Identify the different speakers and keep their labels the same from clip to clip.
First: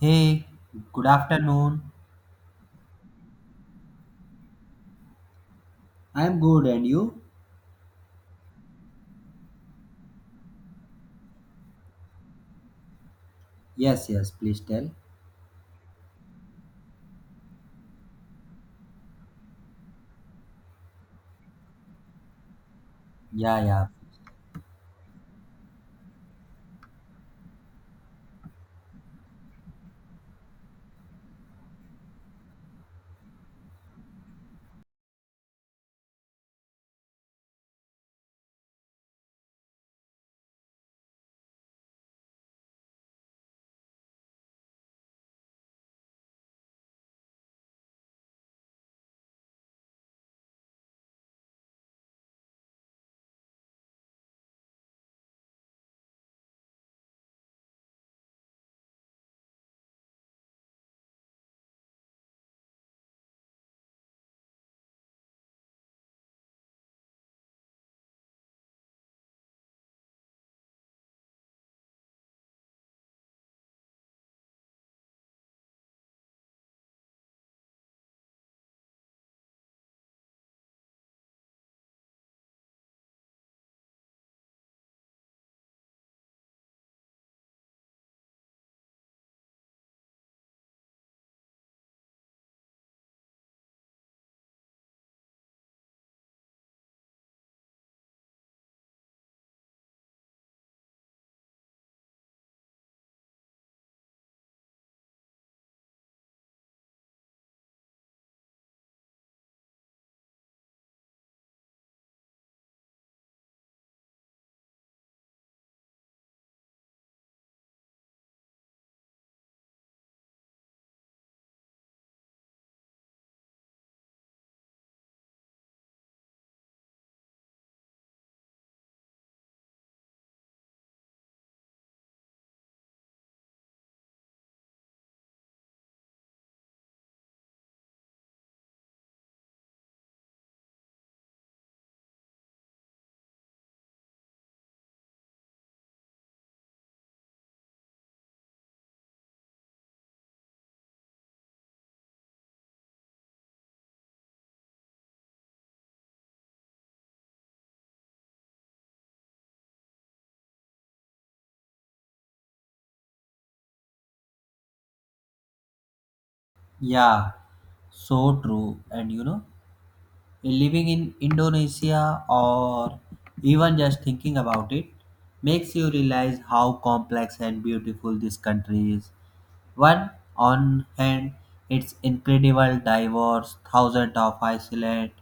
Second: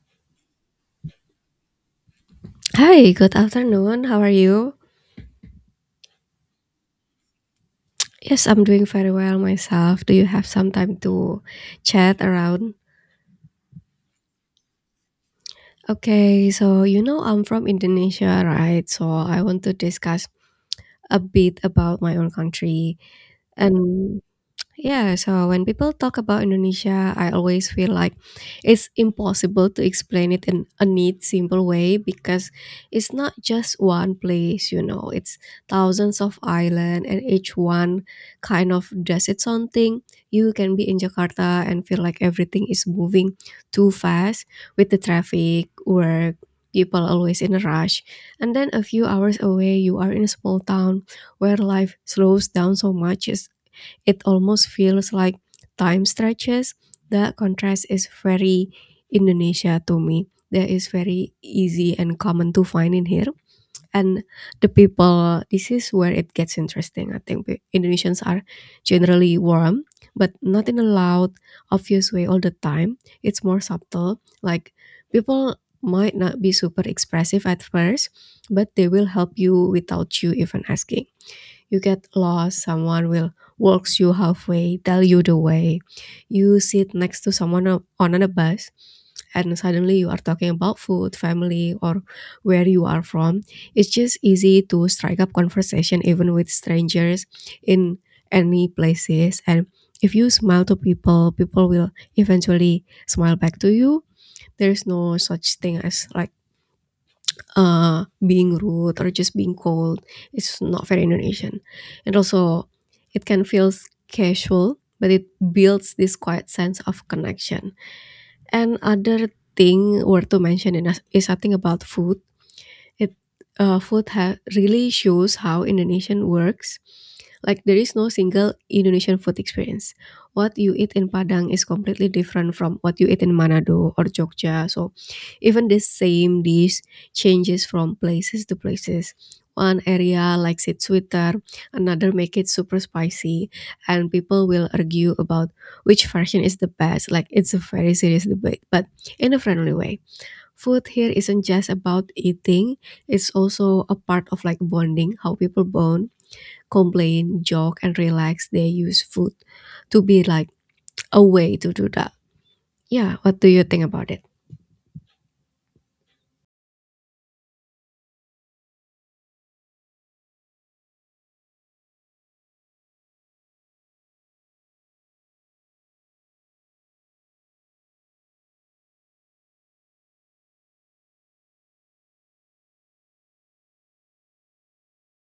Speaker 1: Hey, good afternoon.
Speaker 2: Hi, good afternoon. How are you?
Speaker 1: I'm good, and you?
Speaker 2: Yes, I'm doing very well myself. Do you have some time to chat around?
Speaker 1: Yes, yes, please tell.
Speaker 2: Okay, so you know I'm from Indonesia, right? So I want to discuss a bit about my own country.
Speaker 1: Yeah, yeah,
Speaker 2: And Yeah, so when people talk about Indonesia, I always feel like it's impossible to explain it in a neat, simple way because it's not just one place, it's thousands of islands and each one kind of does its own thing. You can be in Jakarta and feel like everything is moving too fast with the traffic, work, people always in a rush. And then a few hours away, you are in a small town where life slows down so much it almost feels like time stretches. The contrast is very Indonesia to me. That is very easy and common to find in here. And the people, this is where it gets interesting. I think Indonesians are generally warm, but not in a loud, obvious way all the time. It's more subtle. Like people might not be super expressive at first, but they will help you without you even asking. You get lost, someone will walks you halfway, tell you the way. You sit next to someone on a bus, and suddenly you are talking about food, family, or where you are from. It's just easy to strike up conversation even with strangers in any places. And if you smile to people, people will eventually smile back to you. There's no such thing as like being rude or just being cold is not very Indonesian. And also, it can feel casual, but it builds this quiet sense of connection. And other thing worth to mention in is I think about food. It food ha- really shows how Indonesian works. Like there is no single Indonesian food experience. What you eat in Padang is completely different from what you eat in Manado or Jogja. So even the same dish changes from places to places. One area likes it sweeter, another make it super spicy, and people will argue about which version is the best. Like it's a very serious debate, but in a friendly way. Food here isn't just about eating, it's also a part of like bonding, how people bond, complain, joke, and relax. They use food to be like a way to do that. Yeah, what do you think about it?
Speaker 1: yeah, so true. And living in Indonesia or even just thinking about it makes you realize how complex and beautiful this country is. One, on hand, it's incredible diverse, thousands of islands,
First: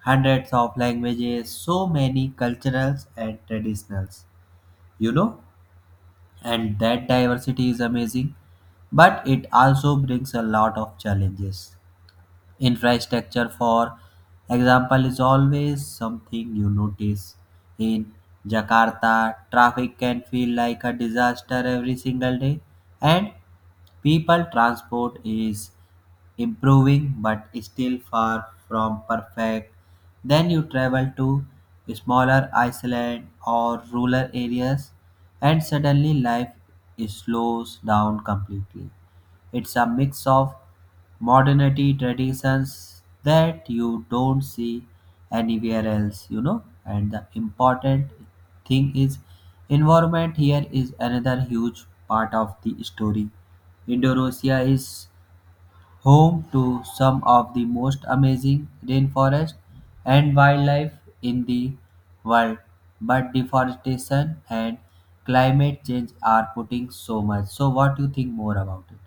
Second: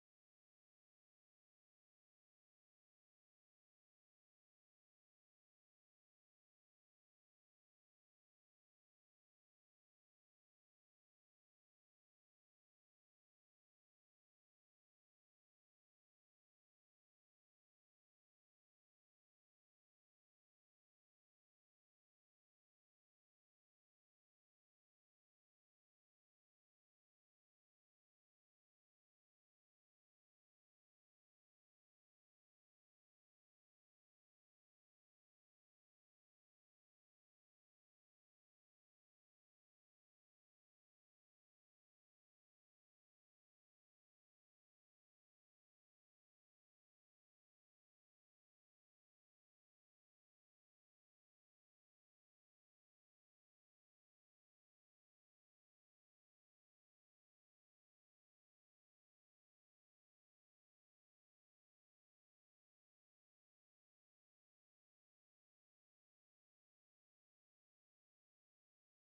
Speaker 1: hundreds of languages, so many culturals and traditionals. You know? And that diversity is amazing, but it also brings a lot of challenges. Infrastructure, for example, is always something you notice in Jakarta. Traffic can feel like a disaster every single day, and people transport is improving but still far from perfect. Then you travel to smaller island or rural areas, and suddenly life slows down completely. It's a mix of modernity traditions that you don't see anywhere else, you know. And the important thing is environment here is another huge part of the story. Indonesia is home to some of the most amazing rainforest and wildlife in the world, but deforestation and climate change are putting so much. So what do you think more about it?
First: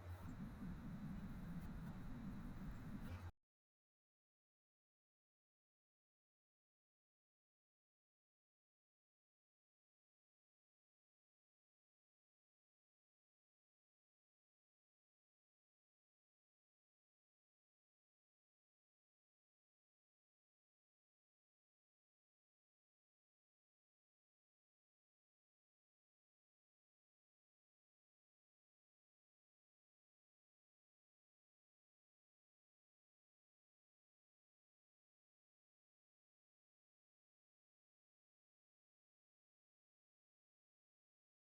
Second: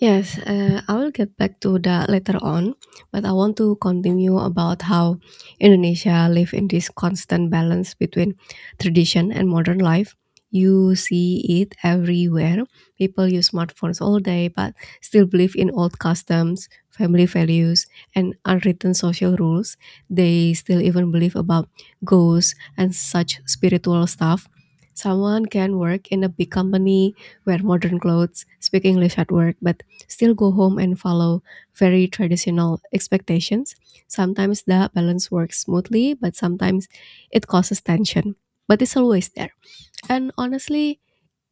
Speaker 2: Yes, I will get back to that later on, but I want to continue about how Indonesia live in this constant balance between tradition and modern life. You see it everywhere. People use smartphones all day, but still believe in old customs, family values, and unwritten social rules. They still even believe about ghosts and such spiritual stuff. Someone can work in a big company, wear modern clothes, speak English at work, but still go home and follow very traditional expectations. Sometimes the balance works smoothly, but sometimes it causes tension. But it's always there. And honestly,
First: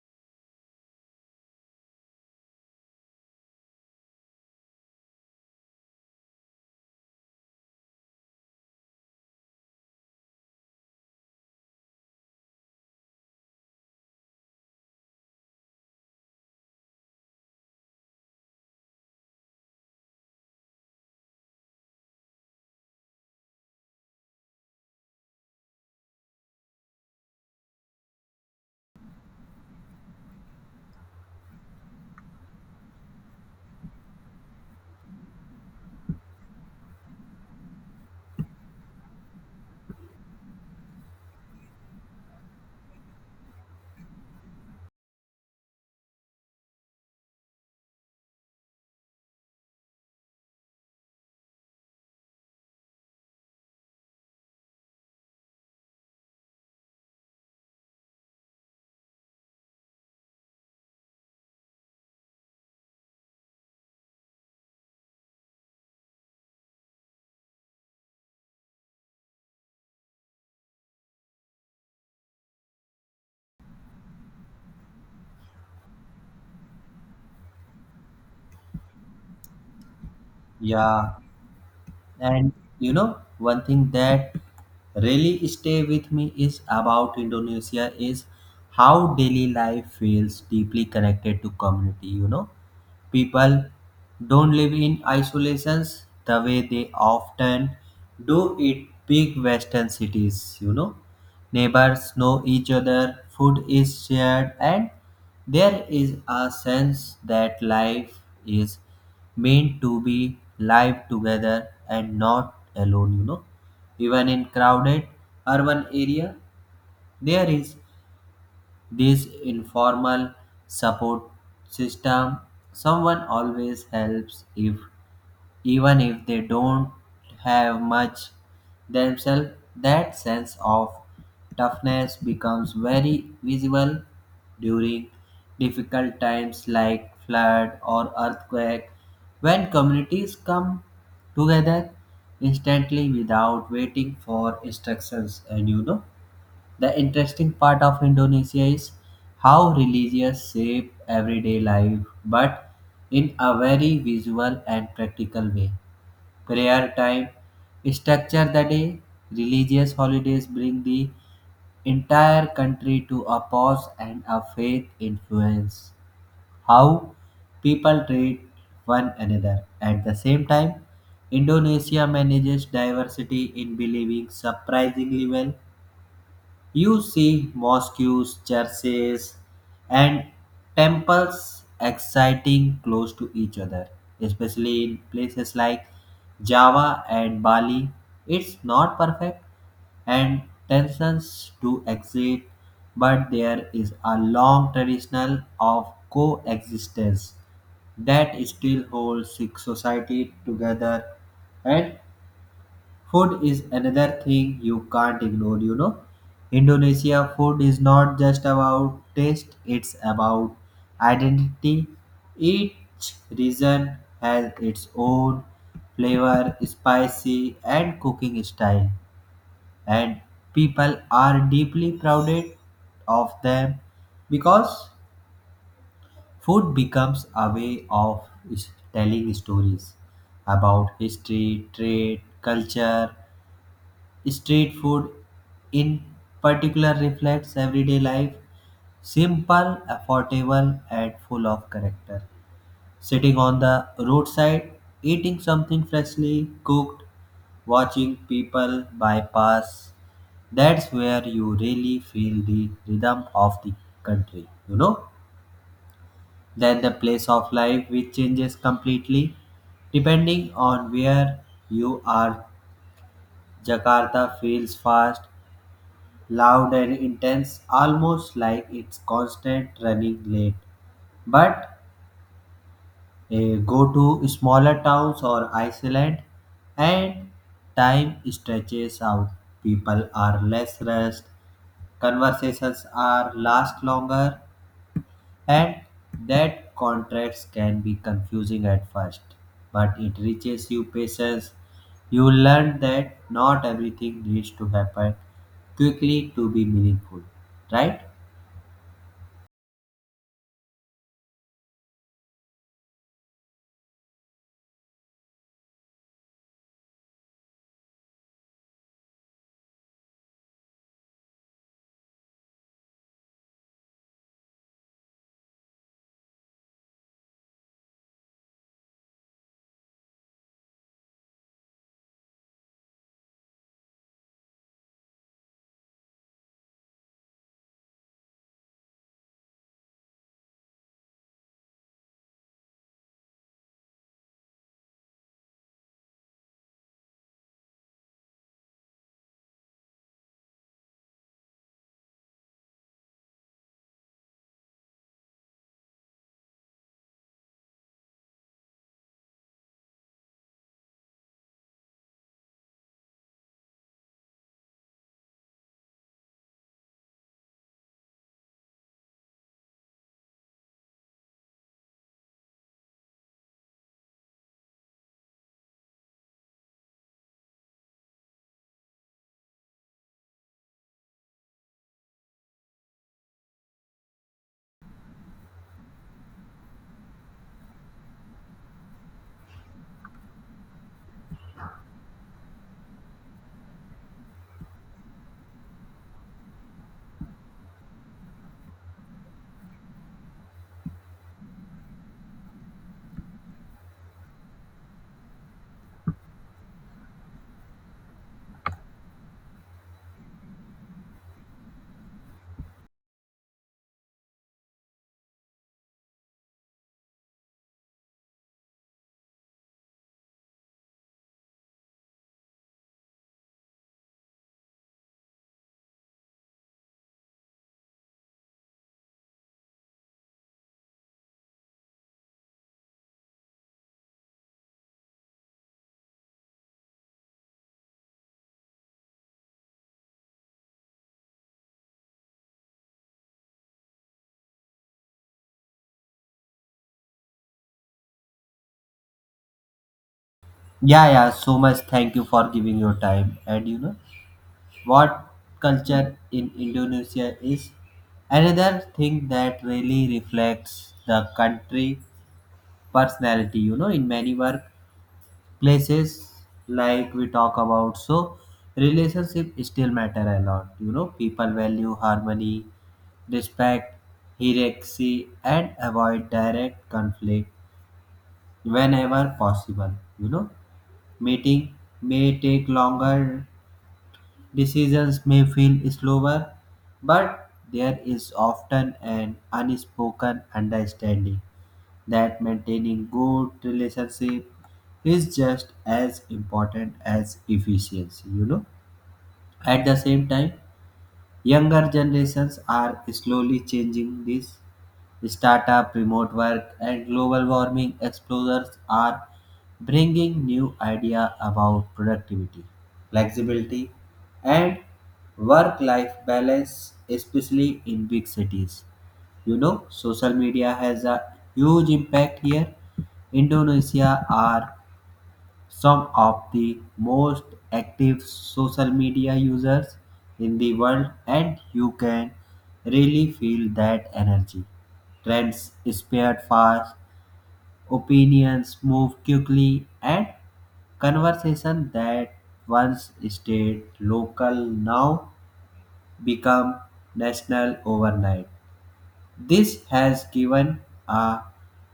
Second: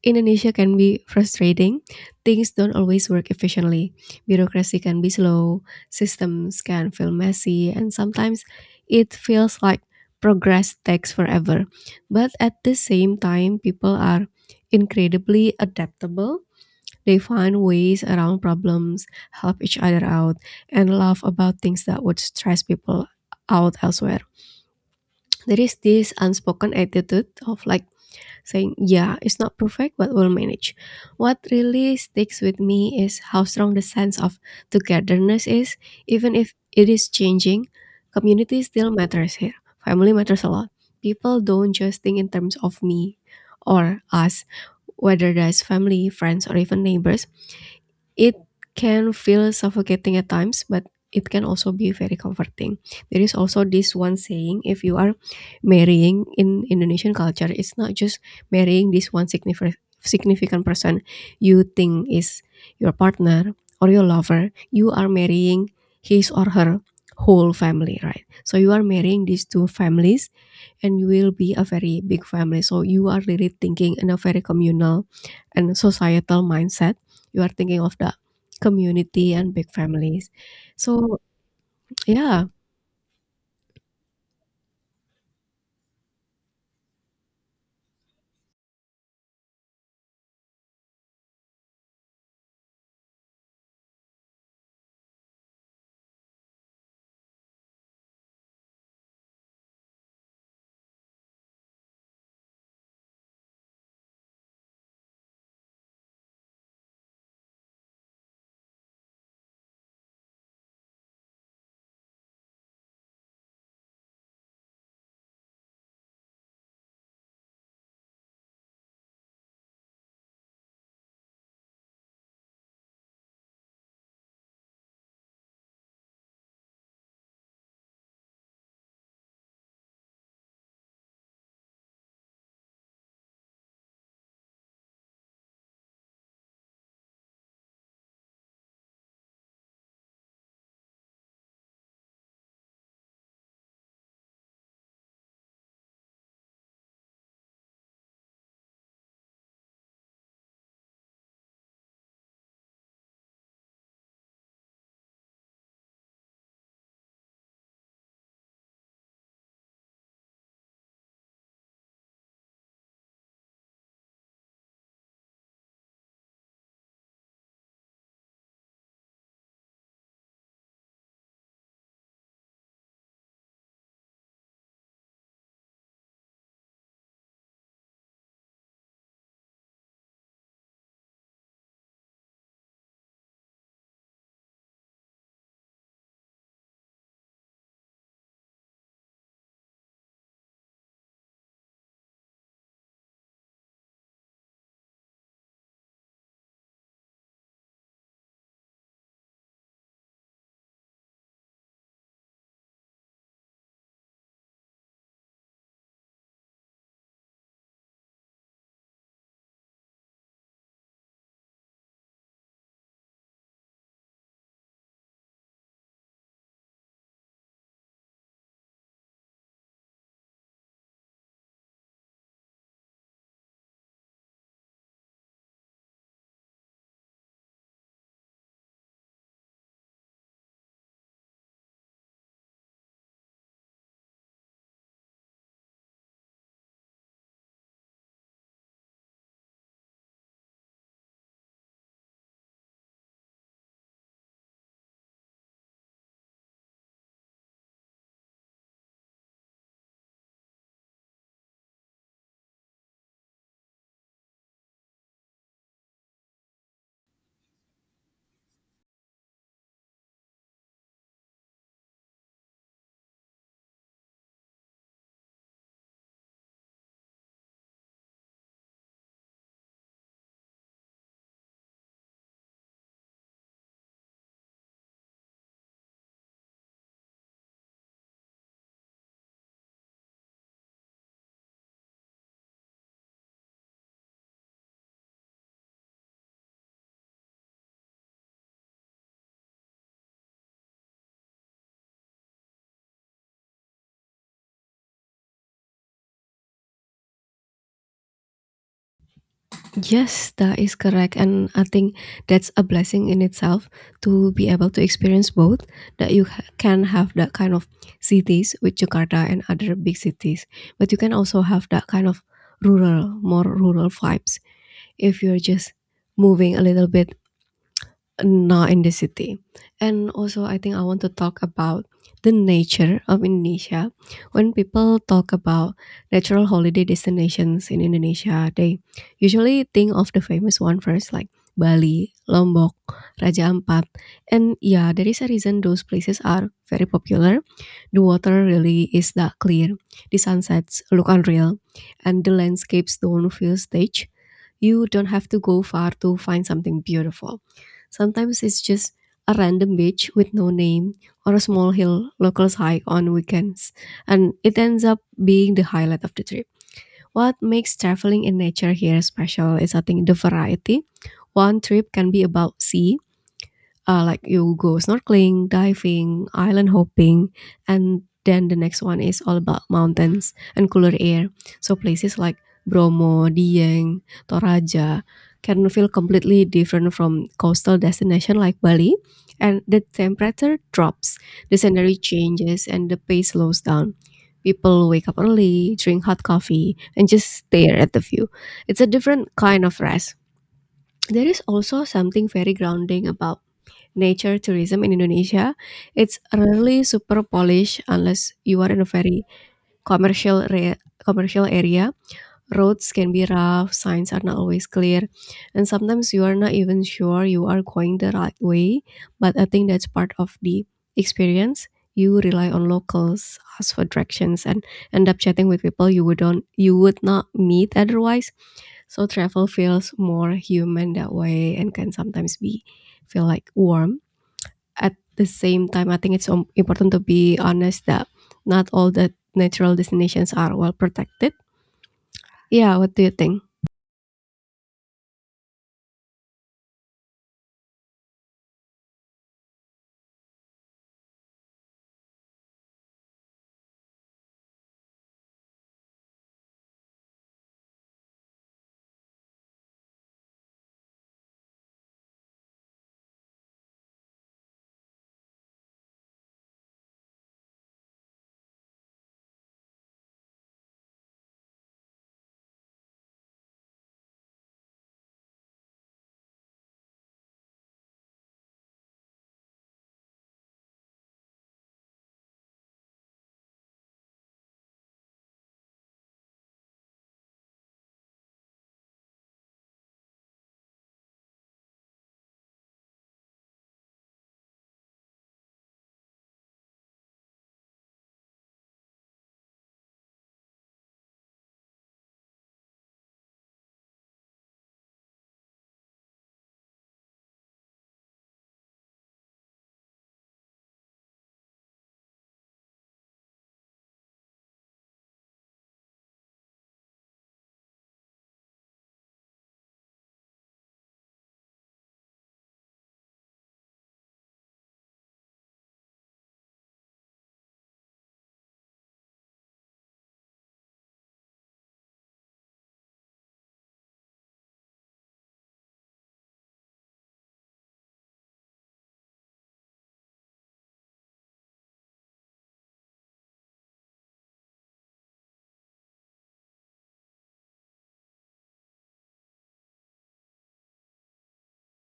Speaker 2: Indonesia can be frustrating. Things don't always work efficiently. Bureaucracy can be slow, systems can feel messy, and sometimes it feels like progress takes forever. But at the same time, people are incredibly adaptable, they find ways around problems, help each other out, and laugh about things that would stress people out elsewhere. There is this unspoken attitude of like saying, "Yeah, it's not perfect, but we'll manage." What really sticks with me is how strong the sense of togetherness is, even if it is changing. Community still matters here. Family matters a lot. People don't just think in terms of me or us, whether that's family, friends, or even neighbors. It can feel suffocating at times, but it can also be very comforting. There is also this one saying if you are marrying in Indonesian culture, it's not just marrying this one significant person you think is your partner or your lover. You are marrying his or her whole family, right? So you are marrying these two families and you will be a very big family. So you are really thinking in a very communal and societal mindset. You are thinking of the community and big families.
Speaker 1: Yeah.
Speaker 2: So yeah,
Speaker 1: And one thing that really stay with me is about Indonesia is how daily life feels deeply connected to community, you know. People don't live in isolations the way they often do in big western cities, you know. Neighbors know each other, food is shared, and there is a sense that life is meant to be lived together and not alone, you know. Even in crowded urban area, there is this informal support system. Someone always helps, if even if they don't have much themselves, that sense of toughness becomes very visible during difficult times like flood or earthquake, when communities come together instantly without waiting for instructions. And the interesting part of Indonesia is how religious shape everyday life, but in a very visual and practical way. Prayer time, structure the day, religious holidays bring the entire country to a pause, and a faith influence how people treat one another. At the same time, Indonesia manages diversity in believing surprisingly well. You see mosques, churches, and temples exciting close to each other, especially in places like Java and Bali. It's not perfect, and tensions do exist, but there is a long traditional of coexistence that still holds Sikh society together. And food is another thing you can't ignore, you know. Indonesia food is not just about taste, it's about identity. Each region has its own flavor, spicy, and cooking style, and people are deeply proud of them, because food becomes a way of telling stories about history, trade, culture. Street food, in particular, reflects everyday life, simple, affordable, and full of character. Sitting on the roadside, eating something freshly cooked, watching people bypass, that's where you really feel the rhythm of the country, you know? Then the place of life which changes completely depending on where you are. Jakarta feels fast, loud and intense, almost like it's constant running late. But go to smaller towns or Iceland, and time stretches out. People are less rushed, conversations are last longer, and that contracts can be confusing at first. But it reaches you patience. You learn that not everything needs to happen quickly to be meaningful, right?
Speaker 2: yes, that is correct. And I think that's a blessing in itself to be able to experience both, that you can have that kind of cities with Jakarta and other big cities, but you can also have that kind of rural, more rural vibes if you're just moving a little bit. Not in the city. And also, I think I want to talk about the nature of Indonesia. When people talk about natural holiday destinations in Indonesia, they usually think of the famous one first, like Bali, Lombok, Raja Ampat. And yeah, there is a reason those places are very popular. The water really is that clear. The sunsets look unreal. And the landscapes don't feel staged. You don't have to go far to find something beautiful. Sometimes it's just a random beach with no name or a small hill locals hike on weekends, and it ends up being the highlight of the trip. What makes traveling in nature here special is I think the variety. One trip can be about sea, like you go snorkeling, diving, island hopping, and then the next one is all about mountains and cooler air. So places like Bromo, Dieng, Toraja can feel completely different from coastal destination like Bali, and the temperature drops, the scenery changes, and the pace slows down. People wake up early, drink hot coffee, and just stare at the view. It's a different kind of rest. There is also something very grounding about nature tourism in Indonesia, it's rarely super polished unless you are in a very commercial area. Roads can be rough, signs are not always clear, and sometimes you are not even sure you are going the right way. But I think that's part of the experience. You rely on locals, ask for directions, and end up chatting with people you would not meet otherwise. So travel feels more human that way, and can sometimes be feel like warm at the same time. I think it's important to be honest that not all the natural destinations are well protected. Yeah, what do you think?
Speaker 1: Yeah, yeah, so much thank you for giving your time. And you know what culture in Indonesia is? Another thing that really reflects the country personality, you know, in many workplaces like we talk about. So relationship still matter a lot. You know, people value harmony, respect, hierarchy, and avoid direct conflict whenever possible. You know, meeting may take longer, decisions may feel slower, but there is often an unspoken understanding that maintaining good relationship is just as important as efficiency, you know. At the same time, younger generations are slowly changing this. Startup, remote work, and global warming explorers are bringing new idea about productivity, flexibility, and work-life balance, especially in big cities. You know, social media has a huge impact here. Indonesia are some of the most active social media users in the world, and you can really feel that energy. Trends spread fast, opinions move quickly, and conversation that once stayed local now become national overnight. This has given uh,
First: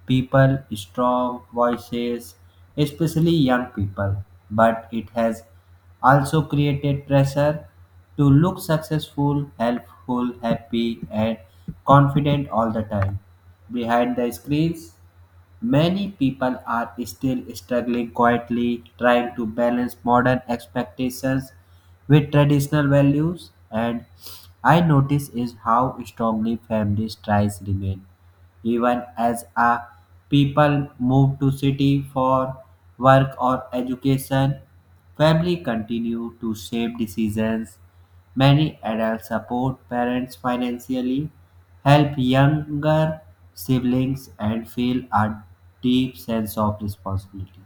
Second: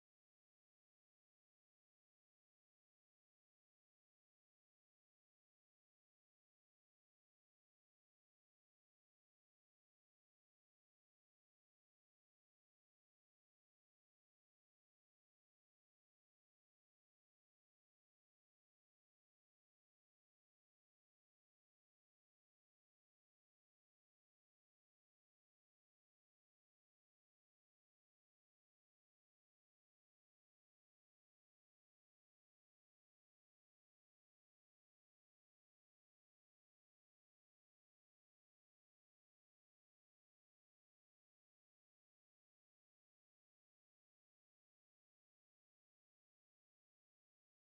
Speaker 1: people strong voices, especially young people, but it has also created pressure to look successful, helpful, happy, and confident all the time. Behind the screens, many people are still struggling quietly, trying to balance modern expectations with traditional values. And I notice is how strongly families tries remain even as a people move to city for work or education, family continue to shape decisions. Many adults support parents financially, help younger siblings, and feel a deep sense of responsibility,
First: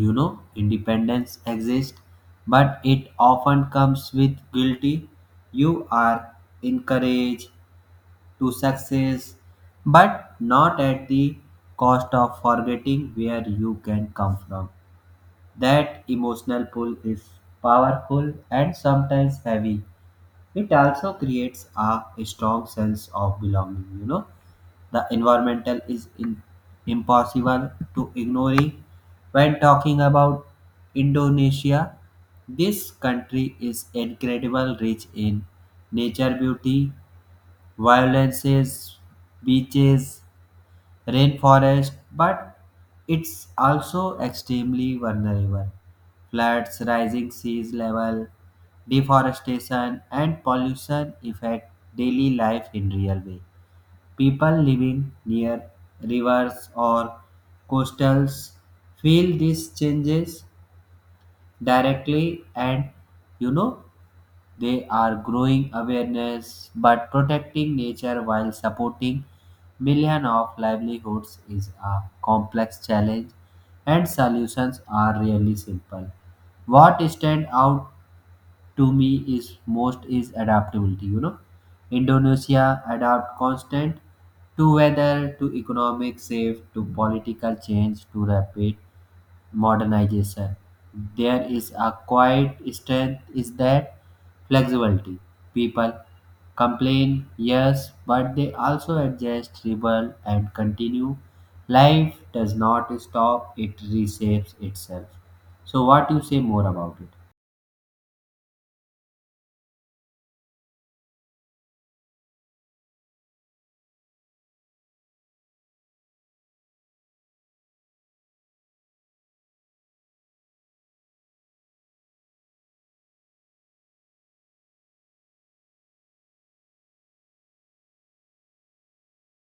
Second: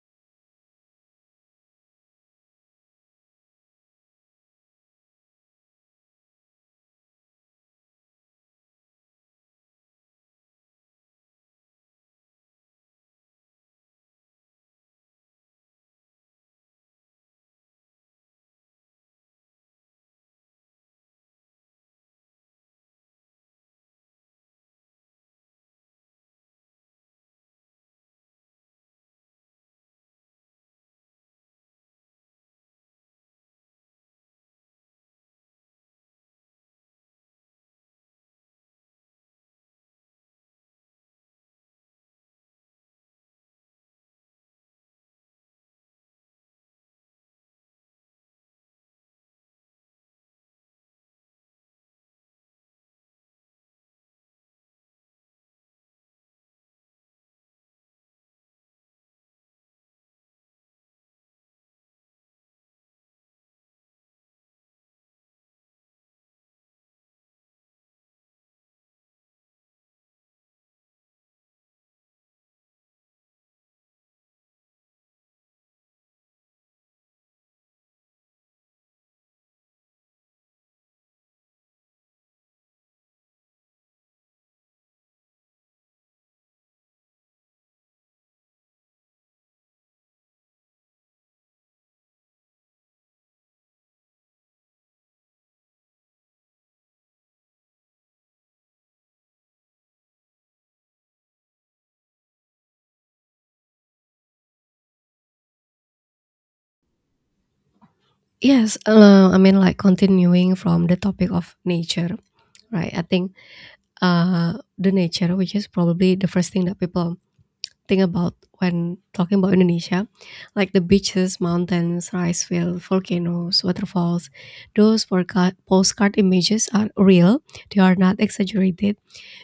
Speaker 1: you know. Independence exists, but it often comes with guilty. You are encouraged to success, but not at the cost of forgetting where you can come from. That emotional pull is powerful and sometimes heavy. It also creates a strong sense of belonging, you know. The environmental is in, impossible to ignore when talking about Indonesia. This country is incredible rich in nature beauty, violences, beaches, rainforest, but it's also extremely vulnerable. Floods, rising sea level, deforestation, and pollution affect daily life in real way. People living near rivers or coastals feel these changes directly. And you know they are growing awareness, but protecting nature while supporting millions of livelihoods is a complex challenge, and solutions are really simple. What stands out to me is most is adaptability. You know, Indonesia adapt constant to weather, to economic shift, to political change, to rapid modernization. There is a quiet strength is that flexibility. People complain, yes, but they also adjust, rebel, and continue. Life does not stop, it reshapes itself. So what you say more about it?
Speaker 2: Yes, I mean, like continuing from the topic of nature, right? I think the nature, which is probably the first thing that people think about when talking about Indonesia, like the beaches, mountains, rice fields, volcanoes, waterfalls, those postcard images are real, they are not exaggerated,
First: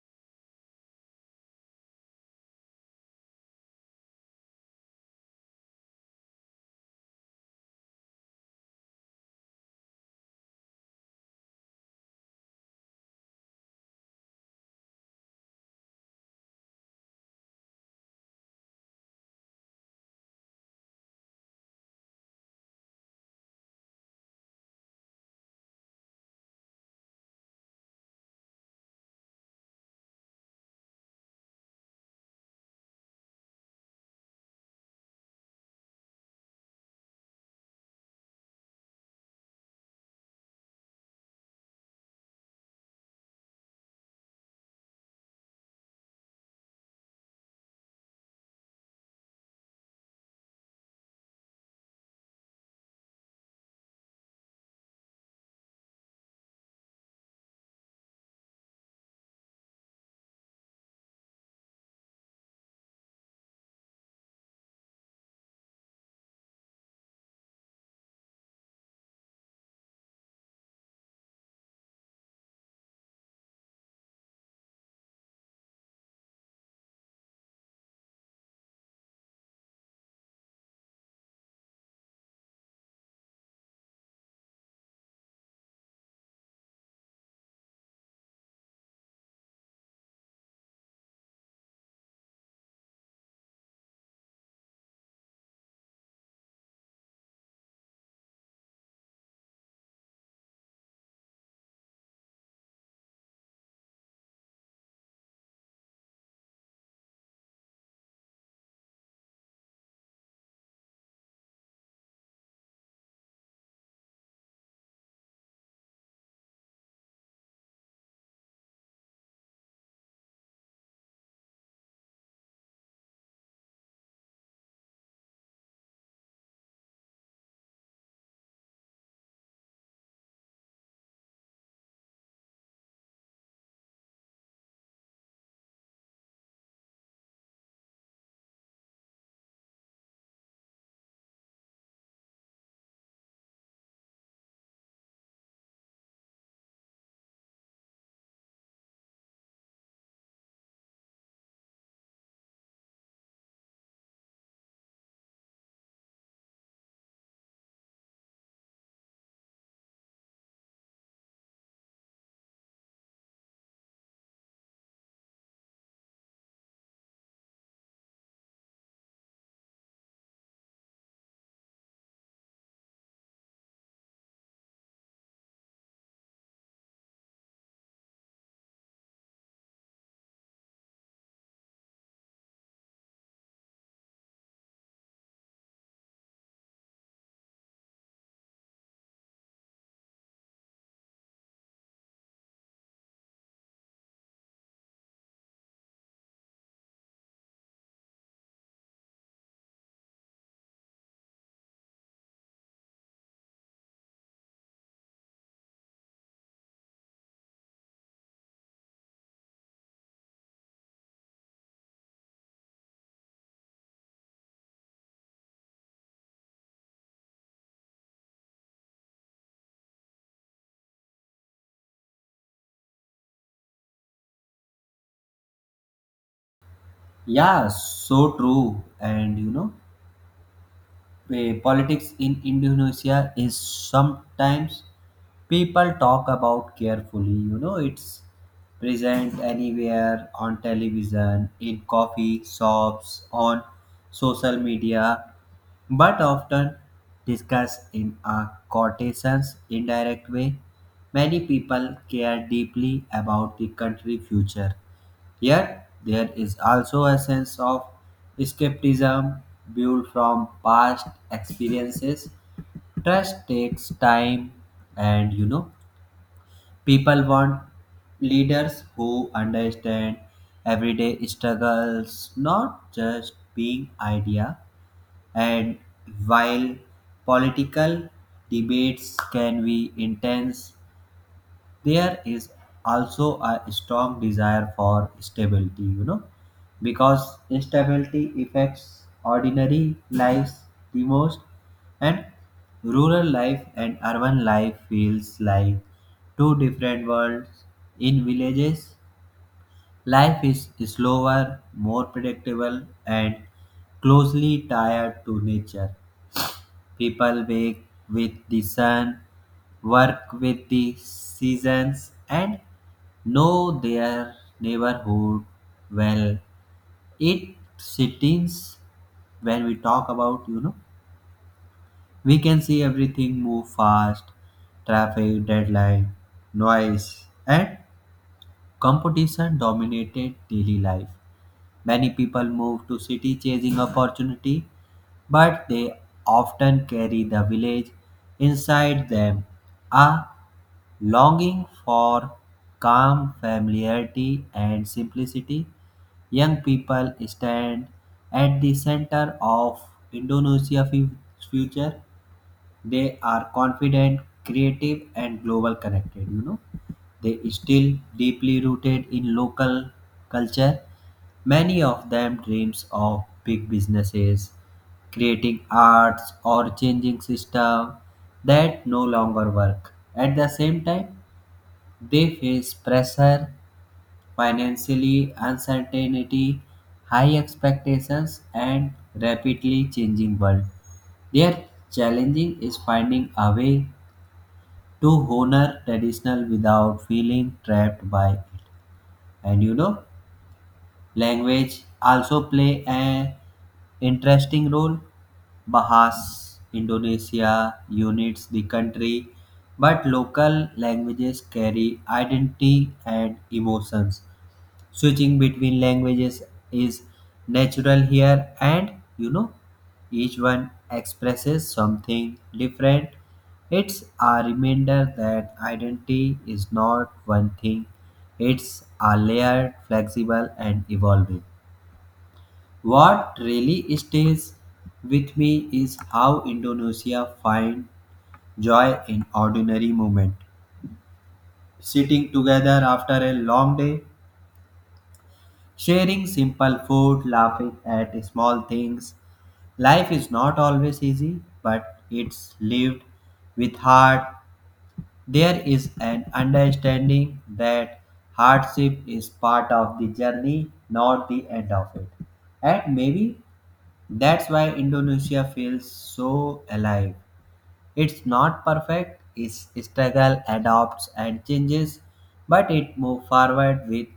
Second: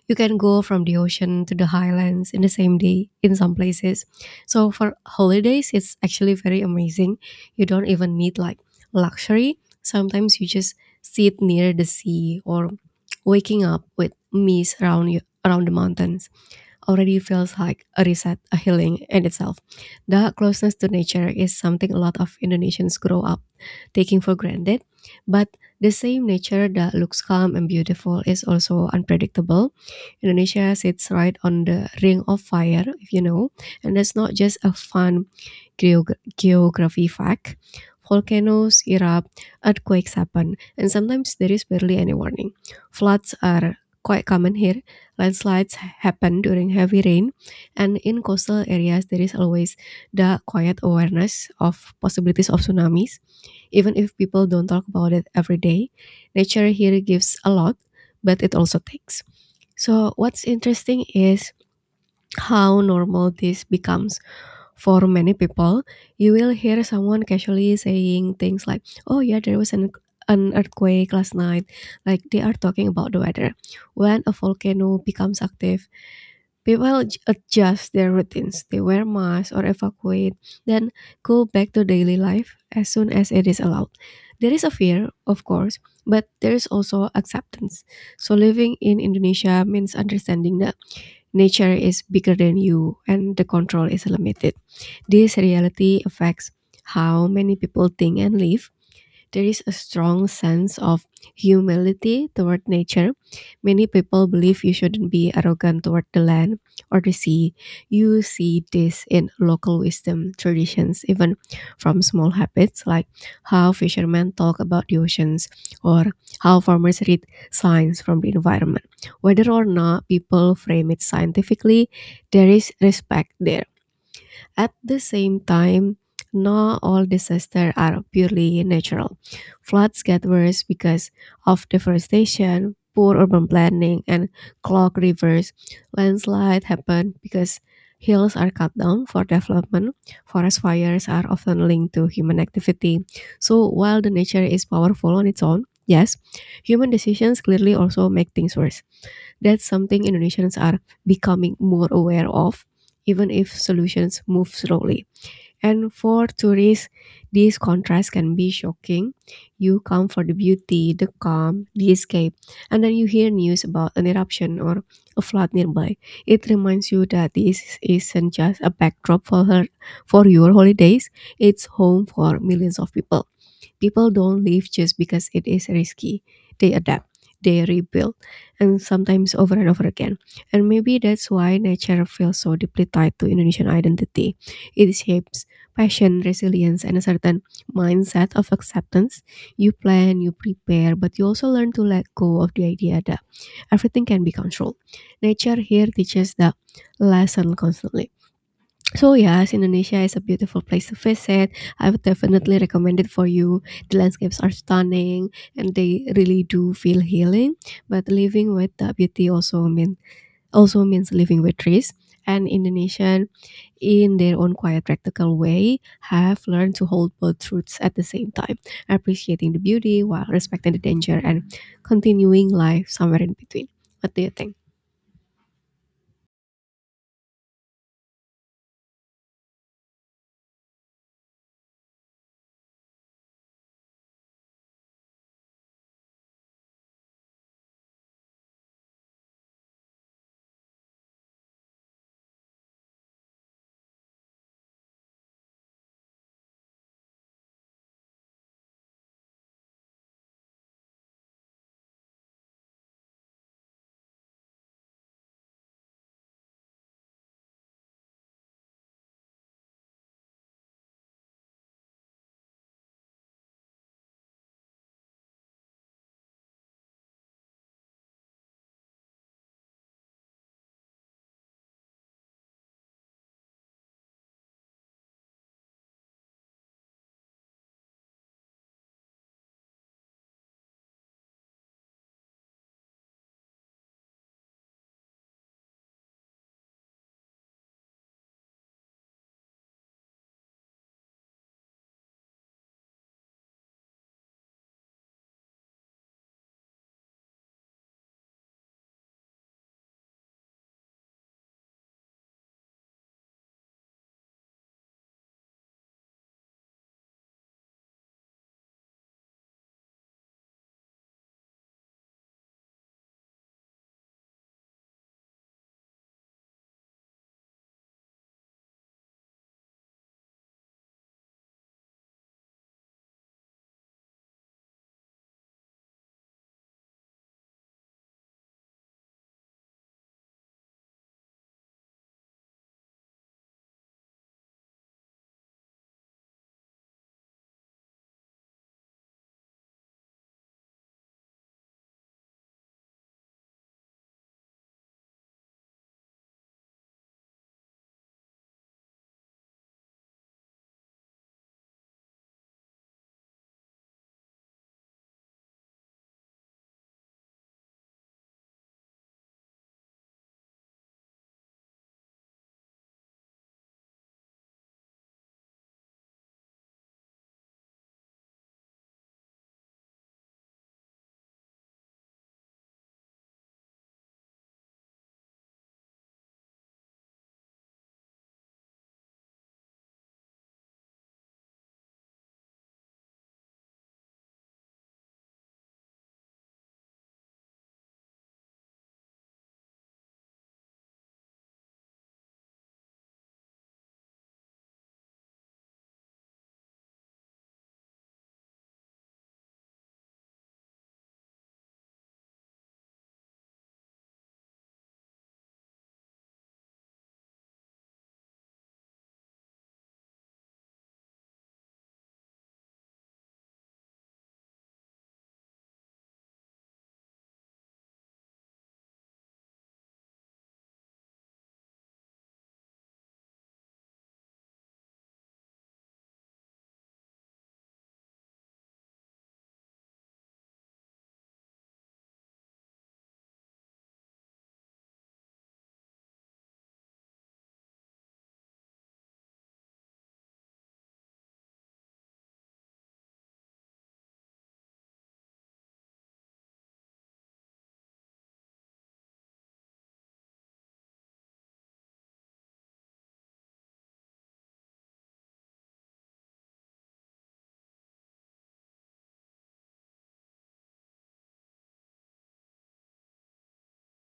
Speaker 2: you can go from the ocean to the highlands in the same day in some places. So for holidays it's actually very amazing. You don't even need like luxury, sometimes you just sit near the sea or waking up with mist around you around the mountains already feels like a reset, a healing in itself. That closeness to nature is something a lot of Indonesians grow up taking for granted. But the same nature that looks calm and beautiful is also unpredictable. Indonesia sits right on the ring of fire, if you know, and that's not just a fun geography fact. Volcanoes erupt, earthquakes happen, and sometimes there is barely any warning. Floods are quite common here, landslides happen during heavy rain, and in coastal areas, there is always the quiet awareness of possibilities of tsunamis. Even if people don't talk about it every day, nature here gives a lot, but it also takes. So, what's interesting is how normal this becomes for many people. You will hear someone casually saying things like, "Oh yeah, there was an earthquake last night," like they are talking about the weather. When a volcano becomes active, people adjust their routines. They wear masks or evacuate, then go back to daily life as soon as it is allowed. There is a fear, of course, but there is also acceptance. So living in Indonesia means understanding that nature is bigger than you and the control is limited. This reality affects how many people think and live. There is a strong sense of humility toward nature. Many people believe you shouldn't be arrogant toward the land or the sea. You see this in local wisdom traditions, even from small habits like how fishermen talk about the oceans or how farmers read signs from the environment. Whether or not people frame it scientifically, there is respect there. At the same time, not all disasters are purely natural. Floods get worse because of deforestation, poor urban planning, and clogged rivers. Landslides happen because hills are cut down for development. Forest fires are often linked to human activity. So while the nature is powerful on its own, yes, human decisions clearly also make things worse. That's something Indonesians are becoming more aware of, even if solutions move slowly. And for tourists, these contrasts can be shocking. You come for the beauty, the calm, the escape, and then you hear news about an eruption or a flood nearby. It reminds you that this isn't just a backdrop for your holidays, it's home for millions of people. People don't leave just because it is risky. They adapt, they rebuild, and sometimes over and over again. And maybe that's why nature feels so deeply tied to Indonesian identity. It shapes passion, resilience, and a certain mindset of acceptance. You plan, you prepare, but you also learn to let go of the idea that everything can be controlled. Nature here teaches that lesson constantly. So yes, Indonesia is a beautiful place to visit. I would definitely recommend it for you. The landscapes are stunning and they really do feel healing. But living with the beauty also means living with trees. And Indonesian, in their own quiet, practical way, have learned to hold both truths at the same time, appreciating the beauty while respecting the danger and continuing life somewhere in between. What do you think?
Speaker 1: Yeah, so true. And politics in Indonesia is sometimes people talk about carefully. You know, it's present anywhere on television, in coffee shops, on social media, but often discussed in a quotations indirect way. Many people care deeply about the country future. Yet, there is also a sense of skepticism built from past experiences. Trust takes time, and you know, people want leaders who understand everyday struggles, not just being idea. And while political debates can be intense, there is also a strong desire for stability, you know, because instability affects ordinary lives the most. And rural life and urban life feels like two different worlds. In villages, life is slower, more predictable, and closely tied to nature. People wake with the sun, work with the seasons, and know their neighborhood well. It settings when we talk about, you know, we can see everything move fast, traffic, deadline, noise, and competition dominated daily life. Many people move to city chasing opportunity, but they often carry the village inside them, a longing for calm familiarity and simplicity. Young people stand at the center of Indonesia's future. They are confident, creative, and global connected. You know, they still deeply rooted in local culture. Many of them dreams of big businesses, creating arts or changing system that no longer work. At the same time, they face pressure, financially uncertainty, high expectations, and rapidly changing world. Their challenging is finding a way to honor traditional without feeling trapped by it. And language also play an interesting role. Bahas Indonesia unites the country, but local languages carry identity and emotions. Switching between languages is natural here, and you know, each one expresses something different. It's a reminder that identity is not one thing, it's a layered, flexible, and evolving. What really stays with me is how Indonesia finds joy in ordinary moment, sitting together after a long day, sharing simple food, laughing at small things. Life is not always easy, but it's lived with heart. There is an understanding that hardship is part of the journey, not the end of it. And maybe that's why Indonesia feels so alive. It's not perfect, its struggle adopts and changes, but it moves forward with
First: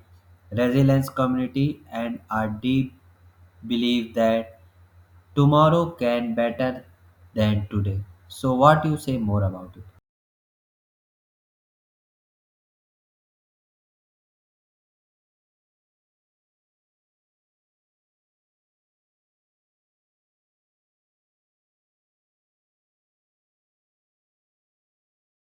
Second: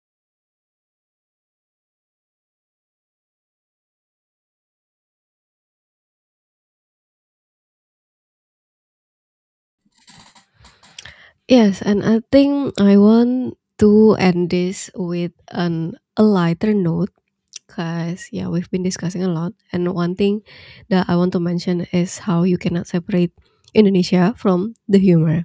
Speaker 1: resilience community and a deep belief that tomorrow can better than today. So what you say more about it?
Speaker 2: Yes, and I think I want to end this with an a lighter note because yeah, we've been discussing a lot. And one thing that I want to mention is how you cannot separate Indonesia from the humor.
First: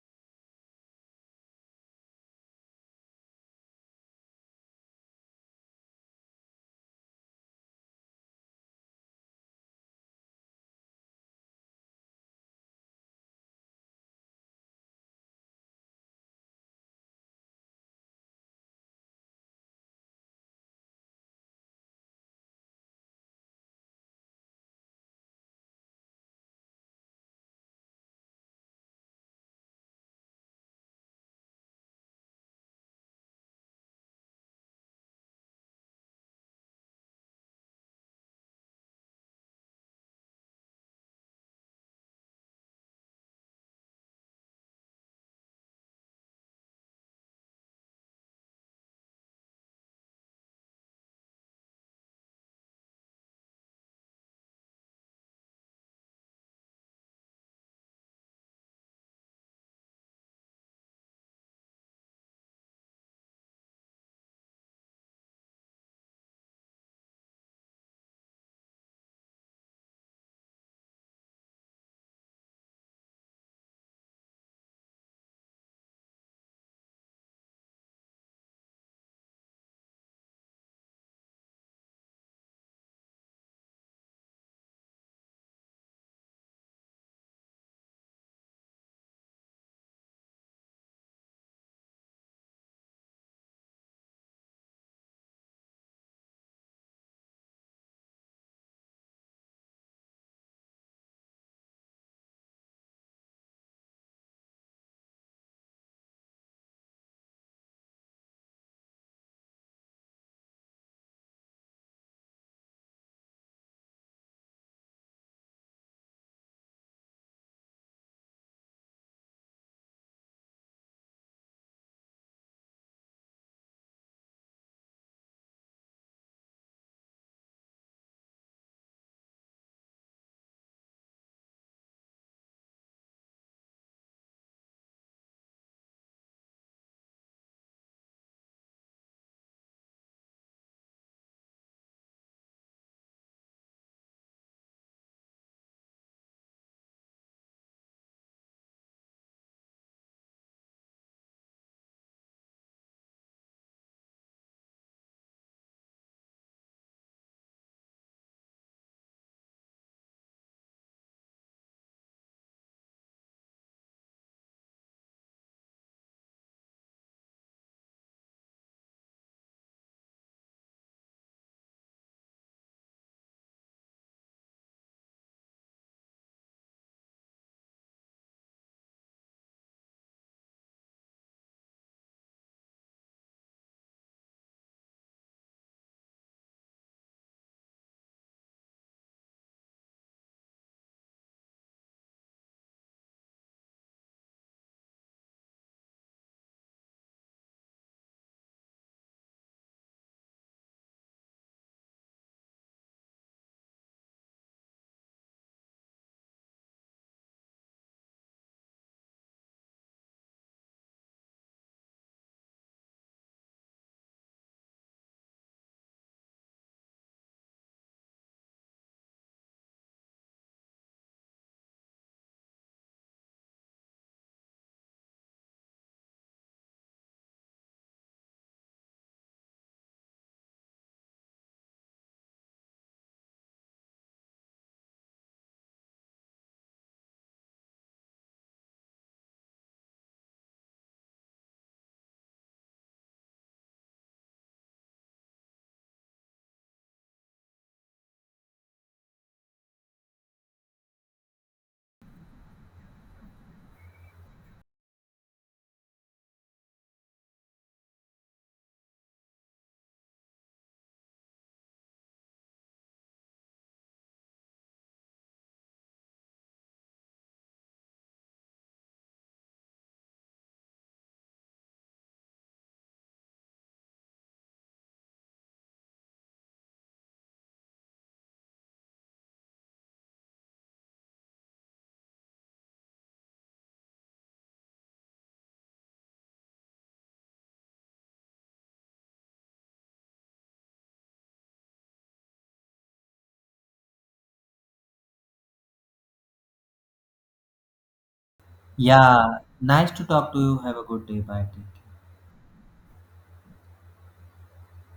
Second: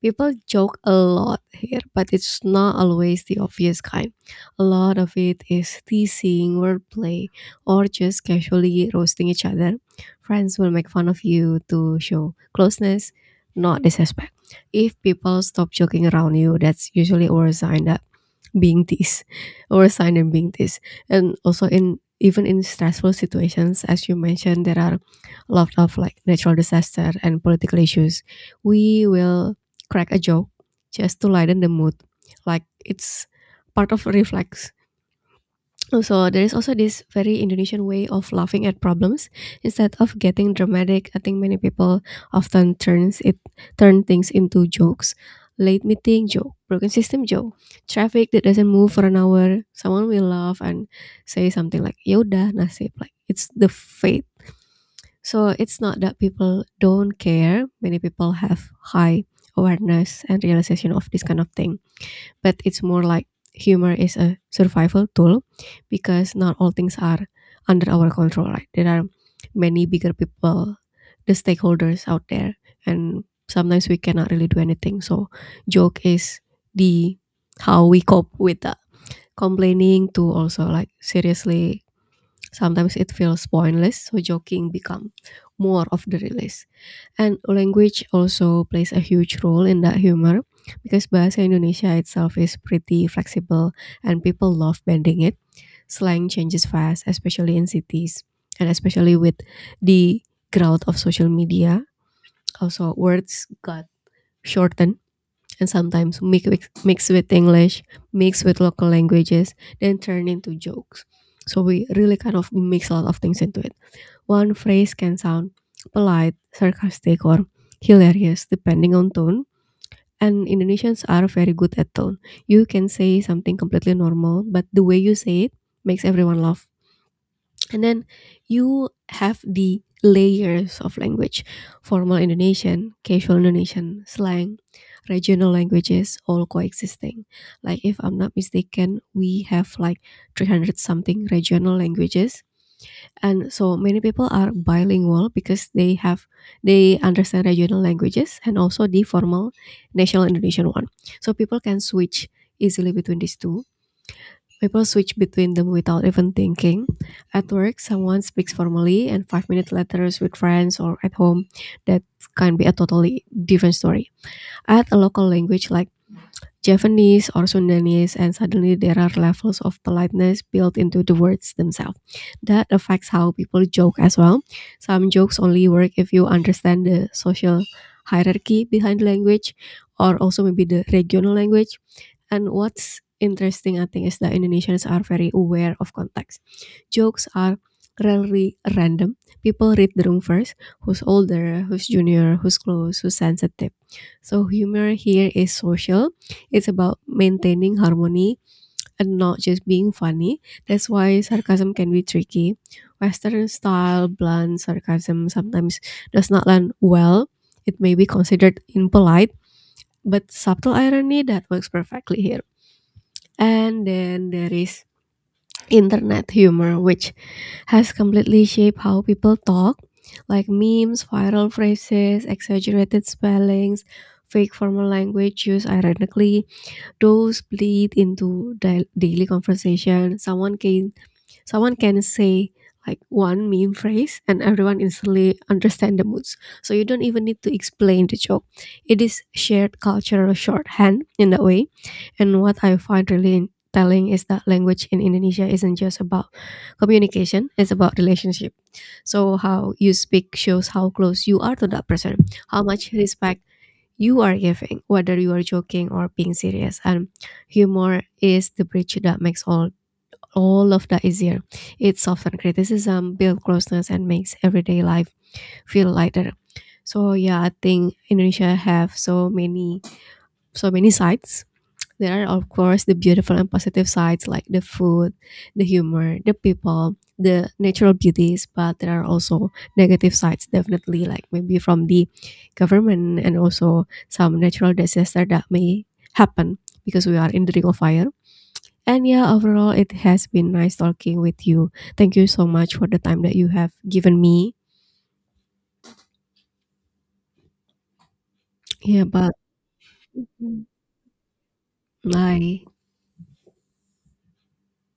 Speaker 2: People joke a lot here, but it's not always the obvious kind. A lot of it is teasing, wordplay, or just casually roasting each other. Friends will make fun of you to show closeness, not disrespect. If people stop joking around you, that's usually a sign that being bintis oversized and being this, and also in even in stressful situations as you mentioned there are a lot of like natural disaster and political issues we will crack a joke just to lighten the mood, like it's part of reflex. So there is also this very Indonesian way of laughing at problems instead of getting dramatic. I think many people often turn things into jokes. Late meeting joke, broken system joke, traffic that doesn't move for an hour. Someone will laugh and say something like "Yoda nasib," like it's the fate. So it's not that people don't care. Many people have high awareness and realization of this kind of thing, but it's more like humor is a survival tool because not all things are under our control, right? There are many bigger people, the stakeholders out there, and sometimes we cannot really do anything. So joke is the how we cope with that. Complaining to also like seriously, sometimes it feels pointless. So joking become more of the release. And language also plays a huge role in that humor because Bahasa Indonesia itself is pretty flexible and people love bending it. Slang changes fast, especially in cities and especially with the crowd of social media. Also, words got shortened and sometimes mix with English, mix with local languages, then turn into jokes. So we really kind of mix a lot of things into it. One phrase can sound polite, sarcastic, or hilarious depending on tone. And Indonesians are very good at tone. You can say something completely normal, but the way you say it makes everyone laugh. And then you have the layers of language: formal Indonesian, casual Indonesian, slang, regional languages all coexisting. Like, if I'm not mistaken, we have like 300 something regional languages and so many people are bilingual because they understand regional languages and also the formal national Indonesian one. So people can switch easily between these two. People switch between them without even thinking. At work someone speaks formally, and 5 minute letters with friends or at home, that can be a totally different story. Add a local language like Javanese or Sundanese, and suddenly there are levels of politeness built into the words themselves. That affects how people joke as well. Some jokes only work if you understand the social hierarchy behind the language or also maybe the regional language. And what's interesting, I think, is that Indonesians are very aware of context. Jokes are rarely random. People read the room first: who's older, who's junior, who's close, who's sensitive. So, humor here is social, it's about maintaining harmony and not just being funny. That's why sarcasm can be tricky. Western style, blunt sarcasm sometimes does not land well. It may be considered impolite, but subtle irony that works perfectly here. And then there is internet humor, which has completely shaped how people talk, like memes, viral phrases, exaggerated spellings, fake formal language use. Ironically, those bleed into daily conversation. Someone can say like one meme phrase, and everyone instantly understand the moods. So you don't even need to explain the joke. It is shared cultural shorthand in that way. And what I find really telling is that language in Indonesia isn't just about communication, it's about relationship. So, how you speak shows how close you are to that person, how much respect you are giving, whether you are joking or being serious. And humor is the bridge that makes all of that easier. It softens criticism, builds closeness, and makes everyday life feel lighter. So yeah, I think Indonesia have so many sides. There are, of course, the beautiful and positive sides like the food, the humor, the people, the natural beauties, but there are also negative sides, definitely, like maybe from the government and also some natural disaster that may happen because we are in the ring of fire. And yeah, overall, it has been nice talking with you. Thank you so much for the time that you have given me. Yeah, but
Speaker 1: Yeah, nice to talk to you.
Speaker 2: Mm.
Speaker 1: Have a good day. Bye. Take care.
Speaker 2: Bye.